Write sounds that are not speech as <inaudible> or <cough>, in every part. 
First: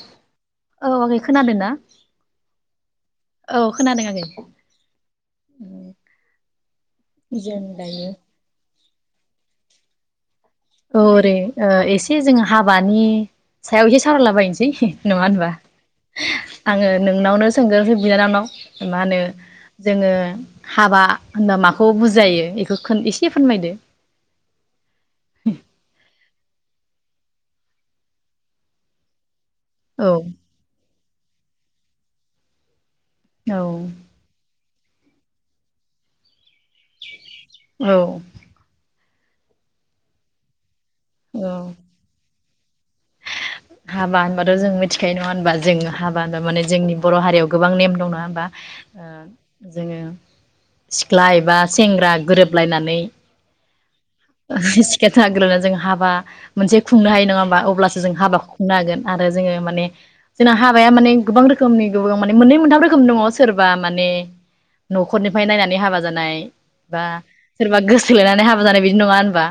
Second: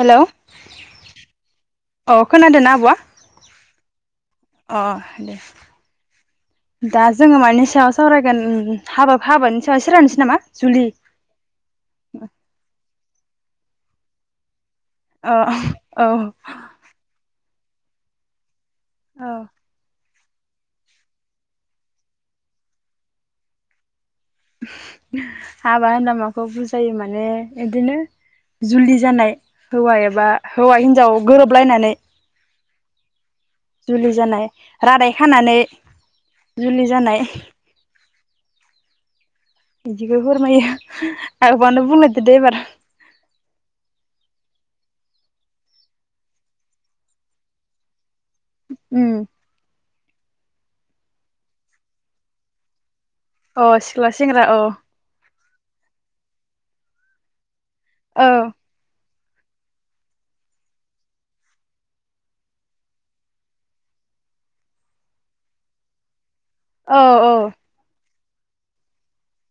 Hello औ आगै खोनादों ना अ खोनादोंना आब'आ औ खोनादों आगै अ दे दा जोङो जों मानि सायाव दायो सावरायगोन। हाबा हाबानि सावरायनोसै नामा। जुलि औ रे एसे जों हाबानि सायावहाय सारालाबायायनोसै। नङा अ होनबा औ आङो नोंनावनो सोंग्रोनोसै बिनाननाव। मा होनो औ जोङो हाबा होनबा माखौ बुजायो बेखौ एसे फोरमायदो। <inaudible> हाबा होनबा माखौ बुज जायो माने इदिनो जुलि जानाय। हौवा औ एबा हौवा हिनजाव गोरोबलायनानै औ जुलि जानाय। रादाय खानानै जुलि जानाय। औ बिदिखौ फोरमायो। औ आब'यानो बुंलायदो दे एबार। हाबा होनबाथ' जों मिथिखायो नङा होनबा जों हाबा होनबा माने जोंनि बर' हारियाव गोबां नेम दं नङा होनबा? ओ उम जोङो सिख्ला एबा सेंग्रा गोरोबलायनानै अ सिख्ला सेंग्रा <unintelligible> औ हाबा मोनसे खुंनो हायो नंङा होमबा अब अब्लासो जों औ हाबाखौ हागोन आरो जोङो माने जोंना हाबाया माने गोबां रोखोमनि गो माने मोननै मोनथाम रोखोम दङ सोरबा माने न'खरनिफ्राय नायनानै हाबा जानाय औ बा औ सोरबा गोस थोलायनानै हाबा जानाय बिदि नङा ओनबा?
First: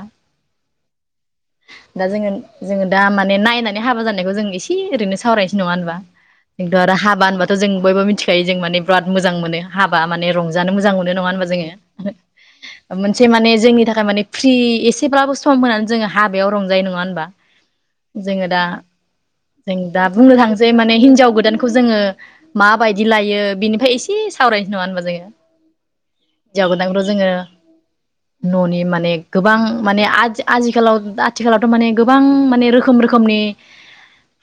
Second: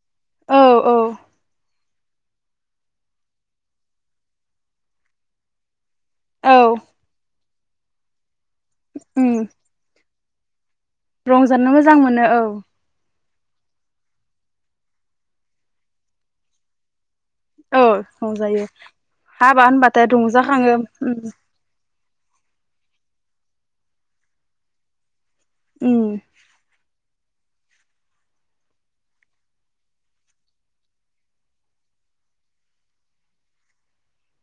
औ औ दा जोङो जोङो दा माने नायनान नै हाबा जानायखौ जों इसे ओरैनो सावरायसै नङा ओनबा? औ एकद आरो हाबाहोनबाथ जों बायबो मिथि खायो जों माने बिराद उम मोजां मोनो हाबा माने रंज जानो मोजां मोनो नङा ओनबा जोङो रंजानो मोजां मोनो औ मोन से माने जोंनि थाखाय माने फ्रि इसेब्लाबो सम होनानै जोङो हाबायाव रंजायो नङा ओनबा? औ रंजायो। दा हाबा जों होनबाथाय दा बुंनो थांसै रंजाखाङो माने उम हिनजाव गोदानखौ जोङो माबायदि लायो बिनिफाय इसे सावरायनोसै नङा ओनबा जोङो उम हिन्जाव गोदान <unintelligible> जोङो न'नि माने गोबां माने आजि आजिखालाव आथिखालावथ' माने गोबां माने रोखोम रोखोम खोमनि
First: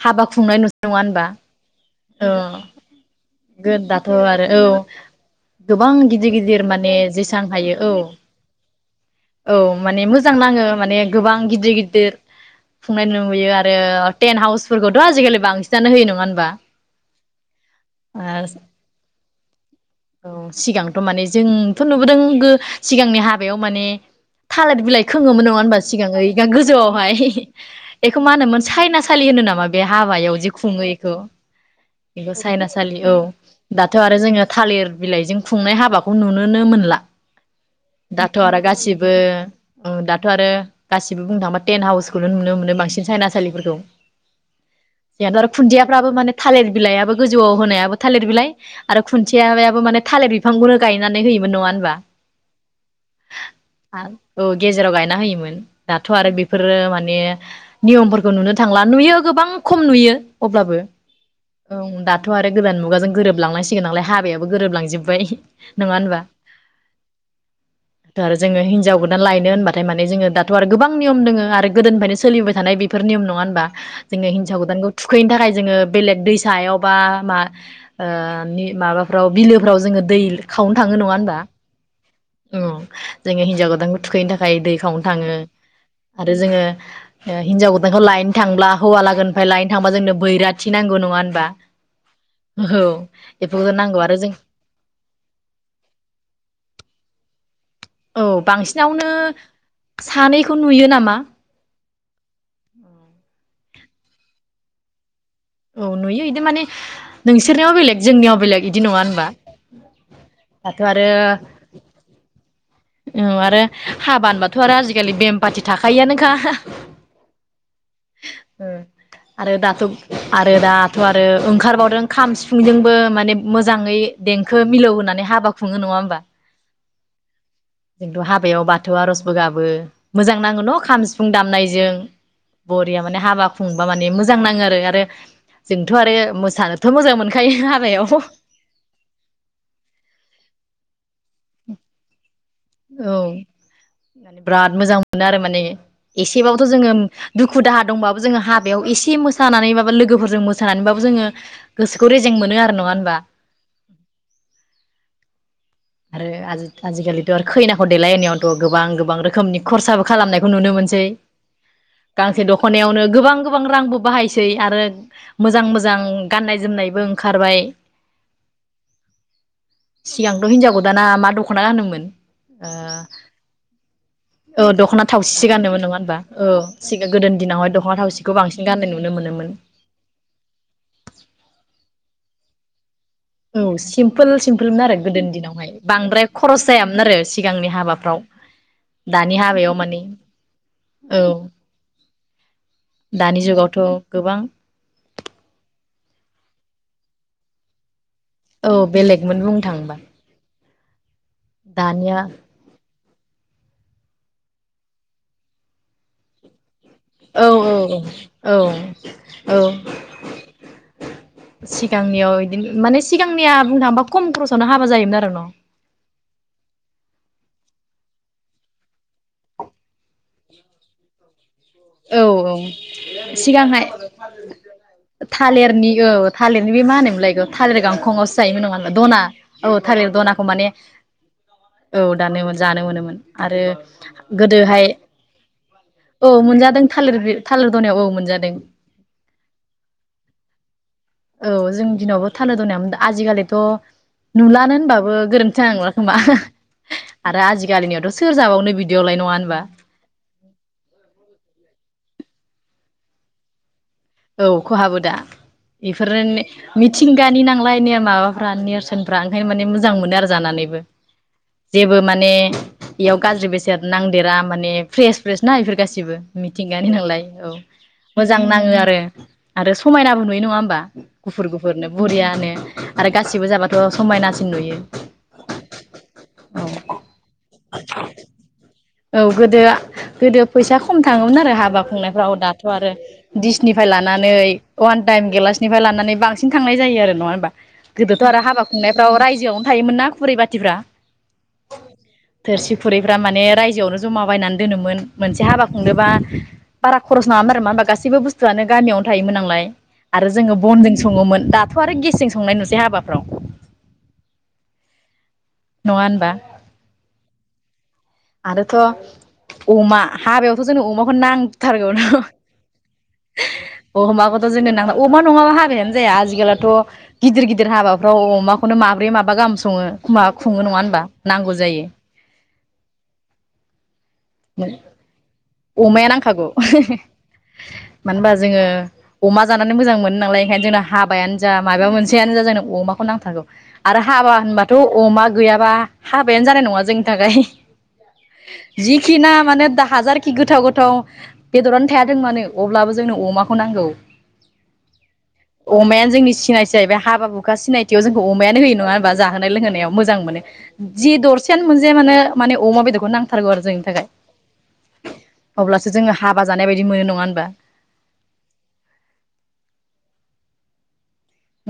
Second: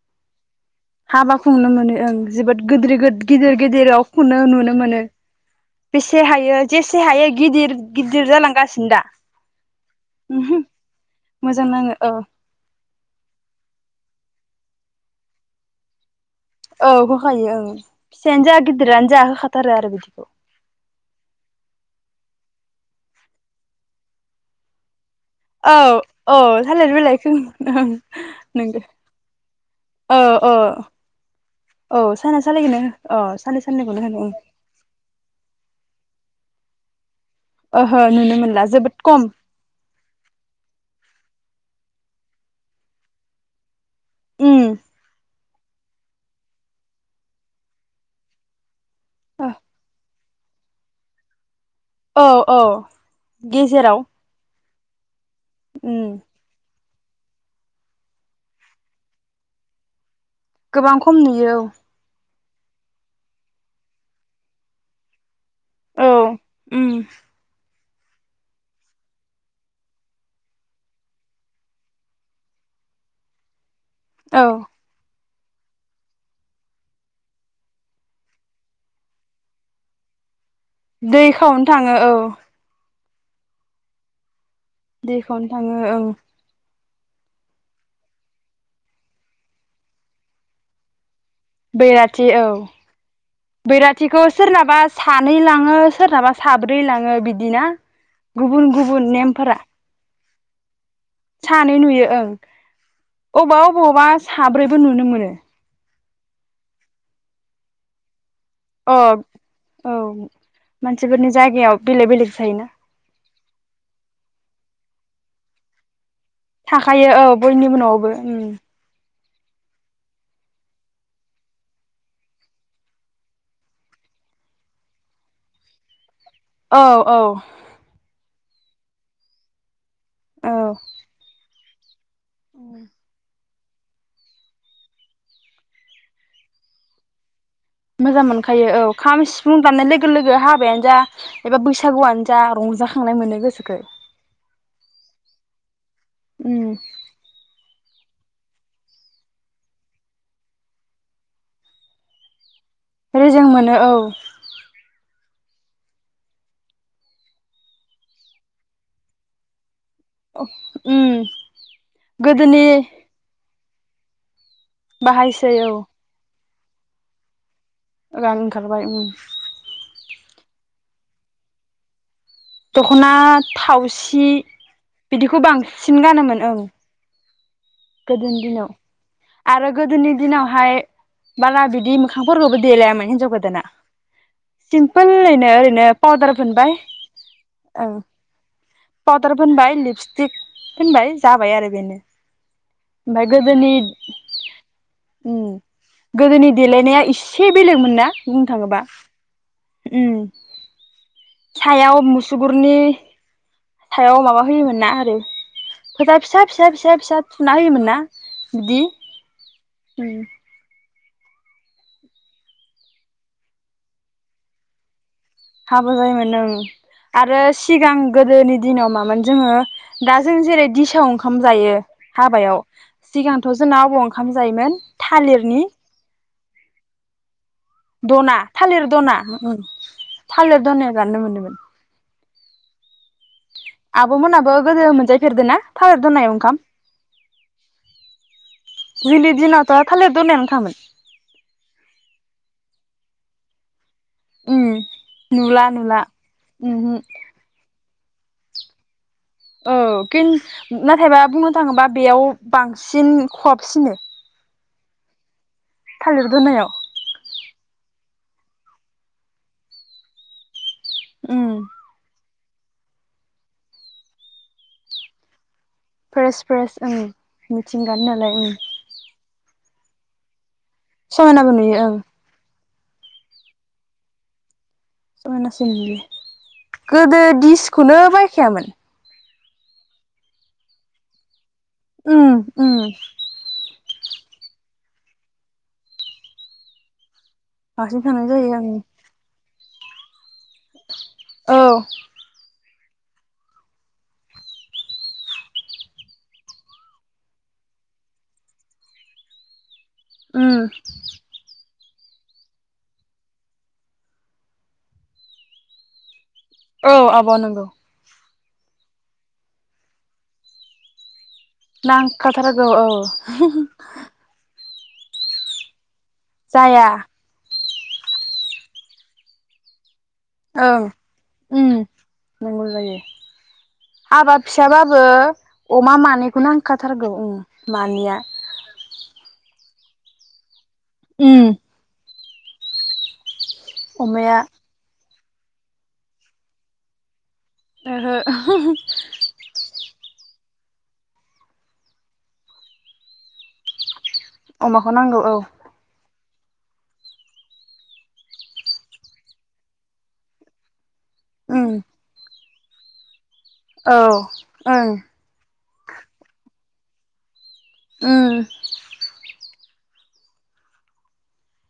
हाबा खुंनाय नुज हाबा खुंनो मोनो ओं जोबोद गोद्रिद गोद गिदिर गिदिराव दाथ' खुनो आरो औ नुनो मोनो गोबां बेसे गिदिर हायो गिदिर माने जेसे हायो जेसां गिदिर औ गिदिर जालांगासिनो दा औ माने मोजां नाङो माने गोबां मोजां गिदिर नाङो गिदिर औ खुंनाय नुयो आरो टेन्ट हाउसफोरखौथ' आजिखालि बांसिनानो होयो नङा औ होखायो ओं फिसायानो जा गिदिरानो जा होखा यो आरो बिदिखौ औ सिगांथ' माने जोंथ' नुबोदों गो सिगांनि हाबायाव माने थालिर बिलाइ सोङोमोन नङा होनबा औ सिगां औ ओ थालिर गोजौआवहाय। बिलाइखौ ओं बेखौ मा होनोमोन? नंगौ सायनासालि होनो नामा बे औ हाबायाव जि औ खुङो इखौ। औ इखौ साना सालिखौनो सायनासालि औ अ सानै दाथ' साननैखौनो आरो होनो ओं जोङो थालिर बिलाइजों खुंनाय हाबाखौ नुनोनो मोनला। ओहो नुनो दाथ' आरो मोनला जोबोद गासिबो खम उम दाथ' आरो गासिबो बुंनो थांबा टेनट हाउसखौनो नुनो मोनो बांसिन सायनासालिफोरखौ। उम। आरो खुन्दियाफ्राबो माने थालिर बिलाइयाबो गोजौआव होनायाबो थालिर बिलाइ। आरो खुन्थियाया माने थालिर बिफांफोर गायनानै होयोमोन नङा होन औ औ गेजेराव औ गेजेराव गायना होयो मोन उम दाथ' आरो बेफोरो मान ने नियमफोरखौ नुनो थांला नुयो गोबां खम नुयो। गोबां खम नुयो औ। थ' आरो गोदान मुगाजों गोरोबलांनांसिगोन नालाय। हाबायाव गोरोब लांजोबबाय। नङा औ होनबा? उम दाथ' आरो जोङो हिनजाव गोदान लायनो होनबाथाय माने जोङो दाथ' आरो गोबां नियम दोङो आरो गोदोनिफ्रायनो सोलिबाय थानाय बेफोर नियम। नङा होनबा? जोङो औ हिनजाव गोदानखौ थुख थुखैनो थाखाय जोङो बेलेग दैसायाव बा मा ओ मि माबा फ्राव बिलोफ्राव जोङो दै खावनो थाङो। नङा दै होनबा? खावनो थाङो औ उम। जोङो हिनजाव गोदानखौ थुखैनो था खाय दै खावनो थाङो आरो जोङो ओ हिनजाव गोदानखौ लायनो थांब्ला हौवा लागोनिफ्राय लायनो थांबा जोंनो बैराथि नांगौ नङा होन ब्ला औ बेफोरखौ नां थिखौ सोरनाबा सानै लाङो सोरनाबा साब्रै लाङो बि दिना औ गुबुन बांसिनावनो गुबुन नेमफोरा। सानैखौ नुयो नाम सानै नुयो। ओं अबावबा अबावबा साब्रैबो नुनो मोनो। औ नुयो इदि माने नोंसोरनियाव बेलेग जोंनियाव बेलेग बिदि नङा अह होनबा औ दाथ' आरो मानसिफोरनि जायगायाव बेलेग बेलेग जायोना। औ आरो हाबा होनबाथ' आरो आजिखालि बेम पाथि थाखायोआनो थाखायो औ बयनिबो न'आवबो उम। ओ आरो दाथ' आरो दाथ' आरो ओंखारबावदों खाम, सिफुंजोंबो माने मोजाङै देंखो मिलौ होनानै हाबा खुङो नङा होमबा? औ औ। जोंथ' हाबायाव बाथौ आरजबो गाबो। मोजां औ नाङो न' खाम सिफुं दामनाय जों बरिया माने हाबा खुंबा माने मोजां नाङो आरो जोंथ' आरो मोसानोथ' मोजां मोनखा मोजां मोनखायो औ खाम, सिफुं दामनाय लोगो लोगो हाबायानो जा एबा बैसागु आनो जा रं औ माने बिराद मोजां मोनो आरो माने उम एसेबाबोथ' जोङो दुखु दाहा दंबाबो जोङो हाबायाव एसे मोसानानै बाबो लोगोफोरजों मोसानानैबाबो जोङो गोसोखौ रेजें मोनो आरो न' रेजें मोनो औ। आरो आजि आजिखालिथ' आरो खैनाखौ देलायहोनायावथ' गोबां गोबां रोखोमनि खरसाबो खालामनायखौ नुनो मोनसै उम गांसे गोदोनि दख'नायावनो गोबां गो बां रांबो बाहाय सै आरो बाहायसै मोजां औ मोजां गाननाय जोमनायबो ओंखारबाय रां ओंखारबाय उम। सिगांथ' हिनजाव गोदाना मा दख'ना गानोमोन? ओ दख'ना थावसि औ दख'ना बिदिखौ थावसिसो गानोमोन नङा बांसिन होनबा गानोमोन औ ओं। सिगां गोदोनि दिनावहाय दख'ना थावसिखौ गोदोनि बांसिन दिनाव गाननाय नुनो मोनोमोन आरो गोदोनि दिनावहाय बाला बिदि मोखांफोरखौबो देलायामोन हिन औ सिमपोल सिमपोलमोन आरो गोदोनि दिनावहाय ओरैनो बांद्राय पाउदार खरस फोनबाय जायामोन आरो सिगांनि ओं हाबाफ्राव पाउदार दानि फोनबाय हाबायाव माने लिपस्टिक औ। ओमफाय दानि गोदोनि जुगावथ' गोबां उम गोदोनि नि देलायनाया इसे बेलेगमोन ना? बुंनो औ थाङोबा बेलेगमोन बुं नो थाङोबा। उम सायाव दानिया मुसुगुरनि सायाव माबा होयोमोन ना आरै फोथा फिसा फिसा फिसा औ औ थुना होयोमोन ना औ औ बिदि औ। उम सिगांनियाव इदिनो माने सिगांनिया बुंनो थाङोबा खम ख'रसावनो हाबा जायोमोन आरो न'। हाबो जायोमोन ओं आरो सि सिगां गोदोनि दिनाव मामोन जोङो दा जों जेरै दिसआव ओंखाम जायो हाबायाव न' सिगांथ' जोंना सिगांहाय ओबाव ओंखाम जायोमोन थालिरनि थालिरनि बे मा होनोमलाय इखो द'ना थालिर द'ना उम थालिर द'नायाव जानो मोनदोमोन। जानो जानो मोनोमोन। आरो आब'मोनाबो गोदोहाय गोदो मोनजायफेरदों ना थालिर औ दनायाव ओंखाम मोनजादों थालिर थालिर द'नायाव औ मोनजादों। जोंनि दिनावथ' थालिर दनायावनो खामोन औ जोंनि दिनावबो थालिर द'ना जिखालिथ' उम नुलानो होनबाबो गोरोन्थि नुला जानाय नंला नुला खोमा उमहो आरो आजिखालिनियावथ' सोर जाबावनो बिदियावलाय नङा होनबा? <unintelligible> नाथायबा बुंनो थाङोबा बेयाव बांसिन खहाबसिनो। औ खहाबो दा। थालिर इफोरोनो दनायाव मिथिंगानि नांलाय <unintelligible> फ्रा नेरसोनफ्रा ओंखायनो माने मोजां मोनो आरो जानानैबो। उम जेबो माने बेयाव गाज्रि बेसाद नांदेरा माने फ्रेस फ्रेस ना इफोर गासिबो फ्रेस फ्रेस मिथिंगानि ओं नालाय औ मिथिंगानि नालाय मोजां उम नाङो आरो। आरो समायनाबो नुयो नङा होमबा गुफुर समायनाबो नुयो गुफुरनो ओं बरियानो। आरो गासिबो जाबाथ' समायनासिन नुयो। समायनासिन नुयो औ गोदो दिसखौनो बायखायामोन। औ गोदो गोदो फैसा खम थाङोमोन आरो हाब बा खुंनाय उम फोराव दाथ' उम आरो दिसनि फ्राय लानानै अवान टाइम गेलासनिफ्राय लानानै बांसिन थांनाय जायो आरो नङा होन बांसिन थांनाय गोदोथ' आरो जायो आं हाबा खुंनायफ्राव रायजोआवनो थायोमोन ना खुरै बाथिफ्रा? औ थोरसि खुरैफ्रा माने राय <unintelligible> जमा बायनानै दोनोमोन मोनसे हाबा खुंदोबा बारा खरस नाङामोन आरो मा होनबा गासैबो बुस्थुआनो गामियावनो थायोमोन नालाय। आरो उम जोङो बनजों संङोमोन दा थ' आरो गेसजों संनाय नुसै हाबाफ्राव। नङा होनबा? औ आब' नंगौ आरोथ' अमा हाबायावथ' जोंनो अमाखौ नां नांखाथारगौ औ। अ <unintelligible> अमा नङाबा हाबायानो जाया जाया आजिगालावथ' गिदिर गिद दिर हाबाफ्राव अमाखौनो माब्रै माबा गाहाम सङो। खु मा खुङो नङा होनबा नांगौ जायो। नंगौ जायो। हाबा फिसाबाबो अमा अमाया मानैखौ नांखागौ नांखाथारगौ औ मानो मानैया होनबा जोङो अमा जानानै मोजां मोनो नालय ओंखायनो जोंना हाबायानो उम जा माबा मोन सेयानो जा जोंनो अमाखौ नांथारगौ। आरो हाबा अमाया होनबाथ' अमा गैयाबा हाबायानो जानाय नङा जोंनि थाखाय। ओहो। खि ना माने दा हाजारखि गोथाव गोथाव बेदरानो थायाथों मानो अब्लाबो जोंनो अमाखौ नांगौ। अमाखौ नांगौ औ। अमायानो <unintelligible> हाबा हुखा सिनायथियाव जोंखौ अमायानो होयो नङा होनबा जाहोन लोंहोनायाव मोजां मोनो। जि दरसेयानो उम मोनजाया मानो माने अमा बेदरखौ नांथारगौ आरो औ थाखाय ओं अब्लासो जोङो हाबा जानाय बायदि मोनो नङा होनबा? उम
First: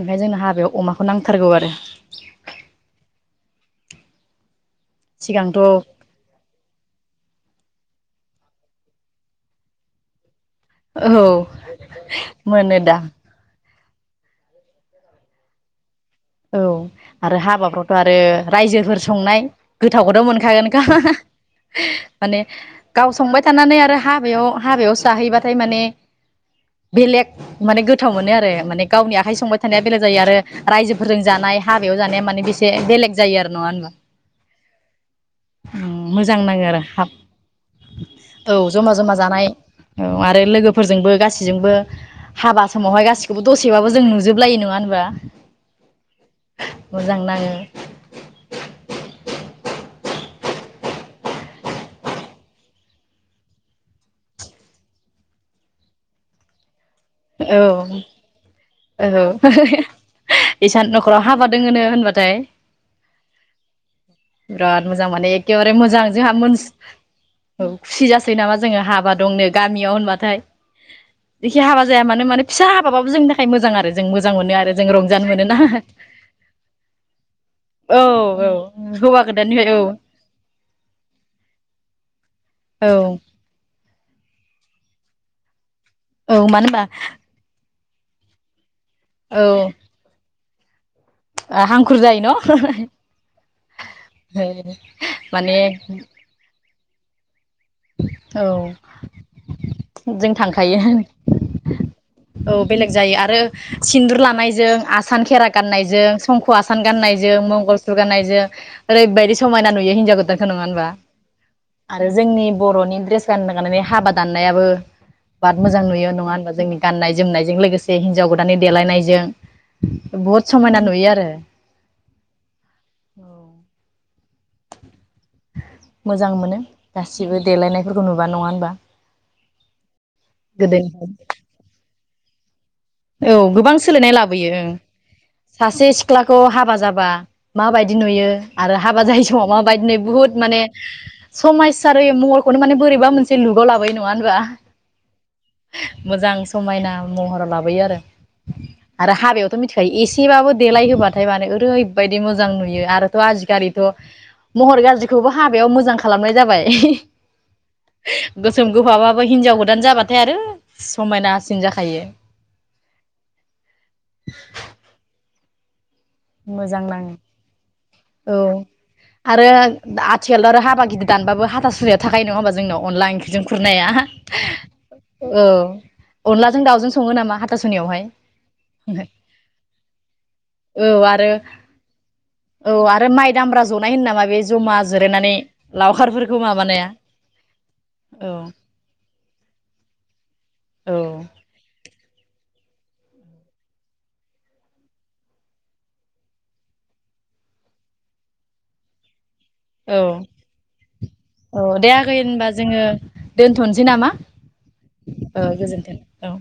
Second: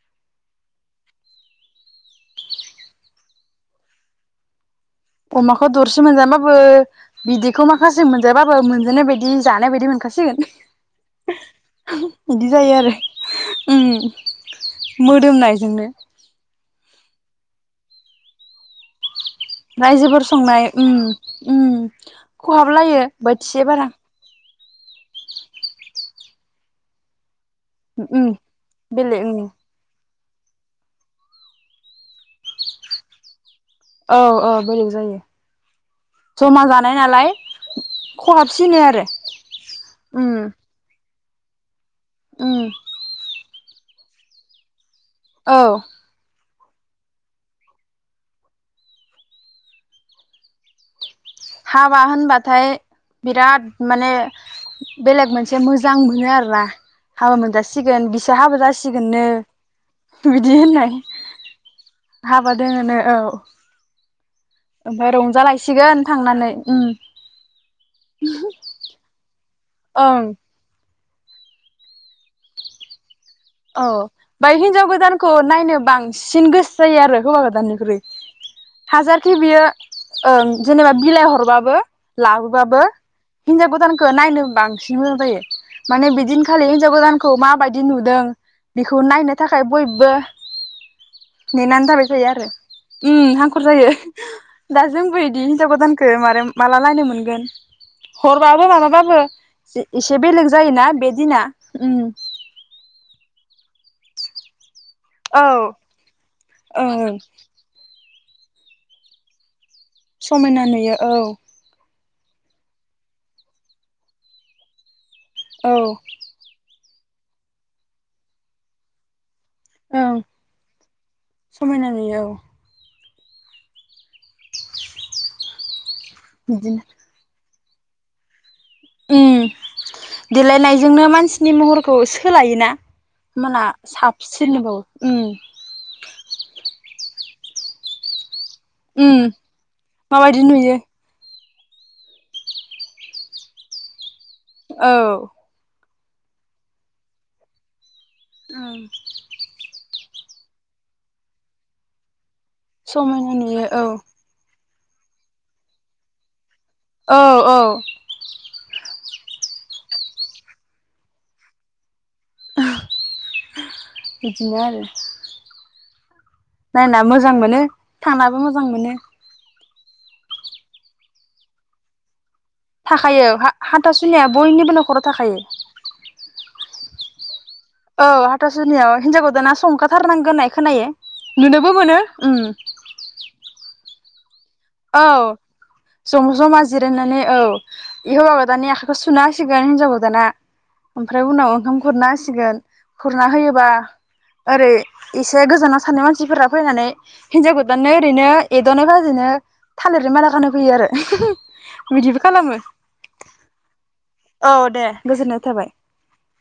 ओमफाय जोंनो हाबायाव अमाखौ नांथारगौ आरो। सिगांथ' अमाखौ दरसे मोनजाबाबो बिदैखौ माखासे मोन जाबाबो मोनजानाय बायदि जानाय बायदि मोनखासिगोन। औ बिदि जायो आरो मोनोदा। उम मोदोमनायजोंनो। औ आरो हाबाफ्रावथ' आरो रायजोफोर संनाय रायजोफोर गोथावखौथ' संनाय मोनखागोनखा उम उम माने खहाबलायो गाव संबाय बोथिसे थानानै बारा आरो हाबायाव हाबायाव साहैबाथाय माने बेलेग माने गोथाव उम मोनो आरो माने गावनि बेलेग आखाइ उम संबाय थानाया बेलेग जायो आरो रायजो फोरजों जानाय हाबायाव जानाया माने बेसे बेलेग जायो आरो। नंङा ओनबा? औ औ बेलेग जायो उम्म मोजां जमा नाङो आरो जानाय हा नालाय औ खहाबसिनो जमा आरो जमा जानाय औ उम आरो लोगोफोरजोंबो गासिबो बिजोंबो उम हाबा समावहाय गासिखौबो दसेबाबो जों नुजोबलायो नङा होनबा? औ मोजां नाङो। हाबा होनबाथाय बिराद माने बेलेग मोनसे मोजां मोनो आरोना। हाबा औ मोनजासिगोन बिस हाबा जासिगोननो औ बिदि होननाय इसान न'खराव हाबा दोङोनो होनबाथाय हाबा दोङनो औ बिराद मोजां ओमफ्राय माने एखेबारे रंजालायसिगोन। मोजां जोंहा थांनानै मोन उम खुसि जासै नामा जोङो हाबा दं। गामियाव ओं होनबाथाय इखि हाबा जाया मानो मानो फिसा हाबो जों औ मोजां मोनो बाय आरो हिनजाव जों रंजानो गोदानखौ मोनोना नायनो बांसिन गोसो जायो आरो हौवा गोदाननिख्रुइ औ हौवा हाजारखि बियो गोदाननिफ्राय औ ओं जेनेबा बिलाइ हरबाबो लाबोबाबो औ हिनजाव गोदानखौ नायनो बांसिन मोजां जायो। माने औ बिदिनखालि मानो होनबा हिनजाव गोदानखौ माबायदि बिदि नुदों बेखौ नायनो थाखाय औ बयबो नेनानै थाबाय जायो आरो उम हांखुर जायो न दा जोंबो बिदि माने हिनजाव गोदानखो मारो माला लायनो मोन गोन औ हरबाबो माबाबाबो एसे जों बेलेग थांखायो जायोना बे दिना औ बेलेग जायो आरो सिन्दुर लानायजों आसान औ खेरा गाननायजों संख' आसान ओं गाननायजों मंगलसुर गाननायजों यो ओरैबायदि समायना नु समायना नुयो औ। आरो जोंनि बर'नि ड्रेस गाननो गनानै हाबा दाननायाबो बा औ मोजां नुयो नङा होनबा जोंनि गाननाय जोमनायजों लोगोसे हिन्जाव गोदाननि देलायनायजों ओं बहुद समायना नुयो आरो। समायना नुयो औ औ मोजां मोनो बिदिनो गासिबो। देलायनायफोरखौ नुबा नङा होनबा उम देलायनायजोंनो गोदोनिफ्राय मानसिनि महरखौ सोलायोना औ माना गोबां सोलायनाय लाबोयो ओं साबसिनबावो उम सासे सिख्लाखौ हाबा जाबा बा माबायदि नुयो आरो हाबा उम जायै समाव माबायदिनोै बुहुत माबायदि माने नुयो समायसारि महरखौनो माने बोरैबा मोनसे लुगाव लाबोयो नङा होनबा औ मोजां समायना महर ला बोयो आरो उम आरो हाबयावथ' मि ओमफ्राय एसेबाबो देलाय होबाथाय मानो ओरैबायाददि मोजां मोजां नुयो आरोथ' समायना नुयो आजिखालिथ औ महर गाज्रिखौबो हाबायाव मोजां खालामनाय जाबाय। औ औ <unintelligible> गोसोम गोफाबा बो हिनजाव गोदान जाबाथाय आरो समायनासिन जाखायो। बिदिनो आरो। मोजां नायना नाङो मोजां मोनो थांनाबो मोजां मोनो। आथिखालथ' आरो हाबा गिदिर दानबाबो हाथा सुनियाबो थाखायो नङा होमबा? जोंनाव अनला थाखायो ओंख्रिजो खुरनाया हा-हाथासुनिया बयनिबो न'खराव थाखायो औ अनलाजों दावजों सङो नामा हा औ हाथासुनियाव हिनजाव गोदाना संखाथारनांगोन होननाय खोना औ आरो औ आरो माइ दामब्रा जहहहाय नामा बे जमा औ जिरायनानै जम लावखारफोरखौ ज'मा माबानाया जिरायनानै औ औ हौवा गोदाननि आखाइखौ सुना होसिगोन हिनजाव गोदाना। औ ओमफ्राय उनाव ओंखाम हुरना होसि सिगोन खुरना होयोबा ओरै एसे गोजानाव सारनाय मानसिफोरा फैनानै हिनजाव गोदाननो ओरैनो एद'नो बाजिनो औ थालिरनि माला खाना फैयो आरो औ दे आगै बिदिबो होनबा खालामो जोङो दोनथ'नोसै नामा? औ दे गोजोननाय ओ थाबाय। गोजोन्थों औ।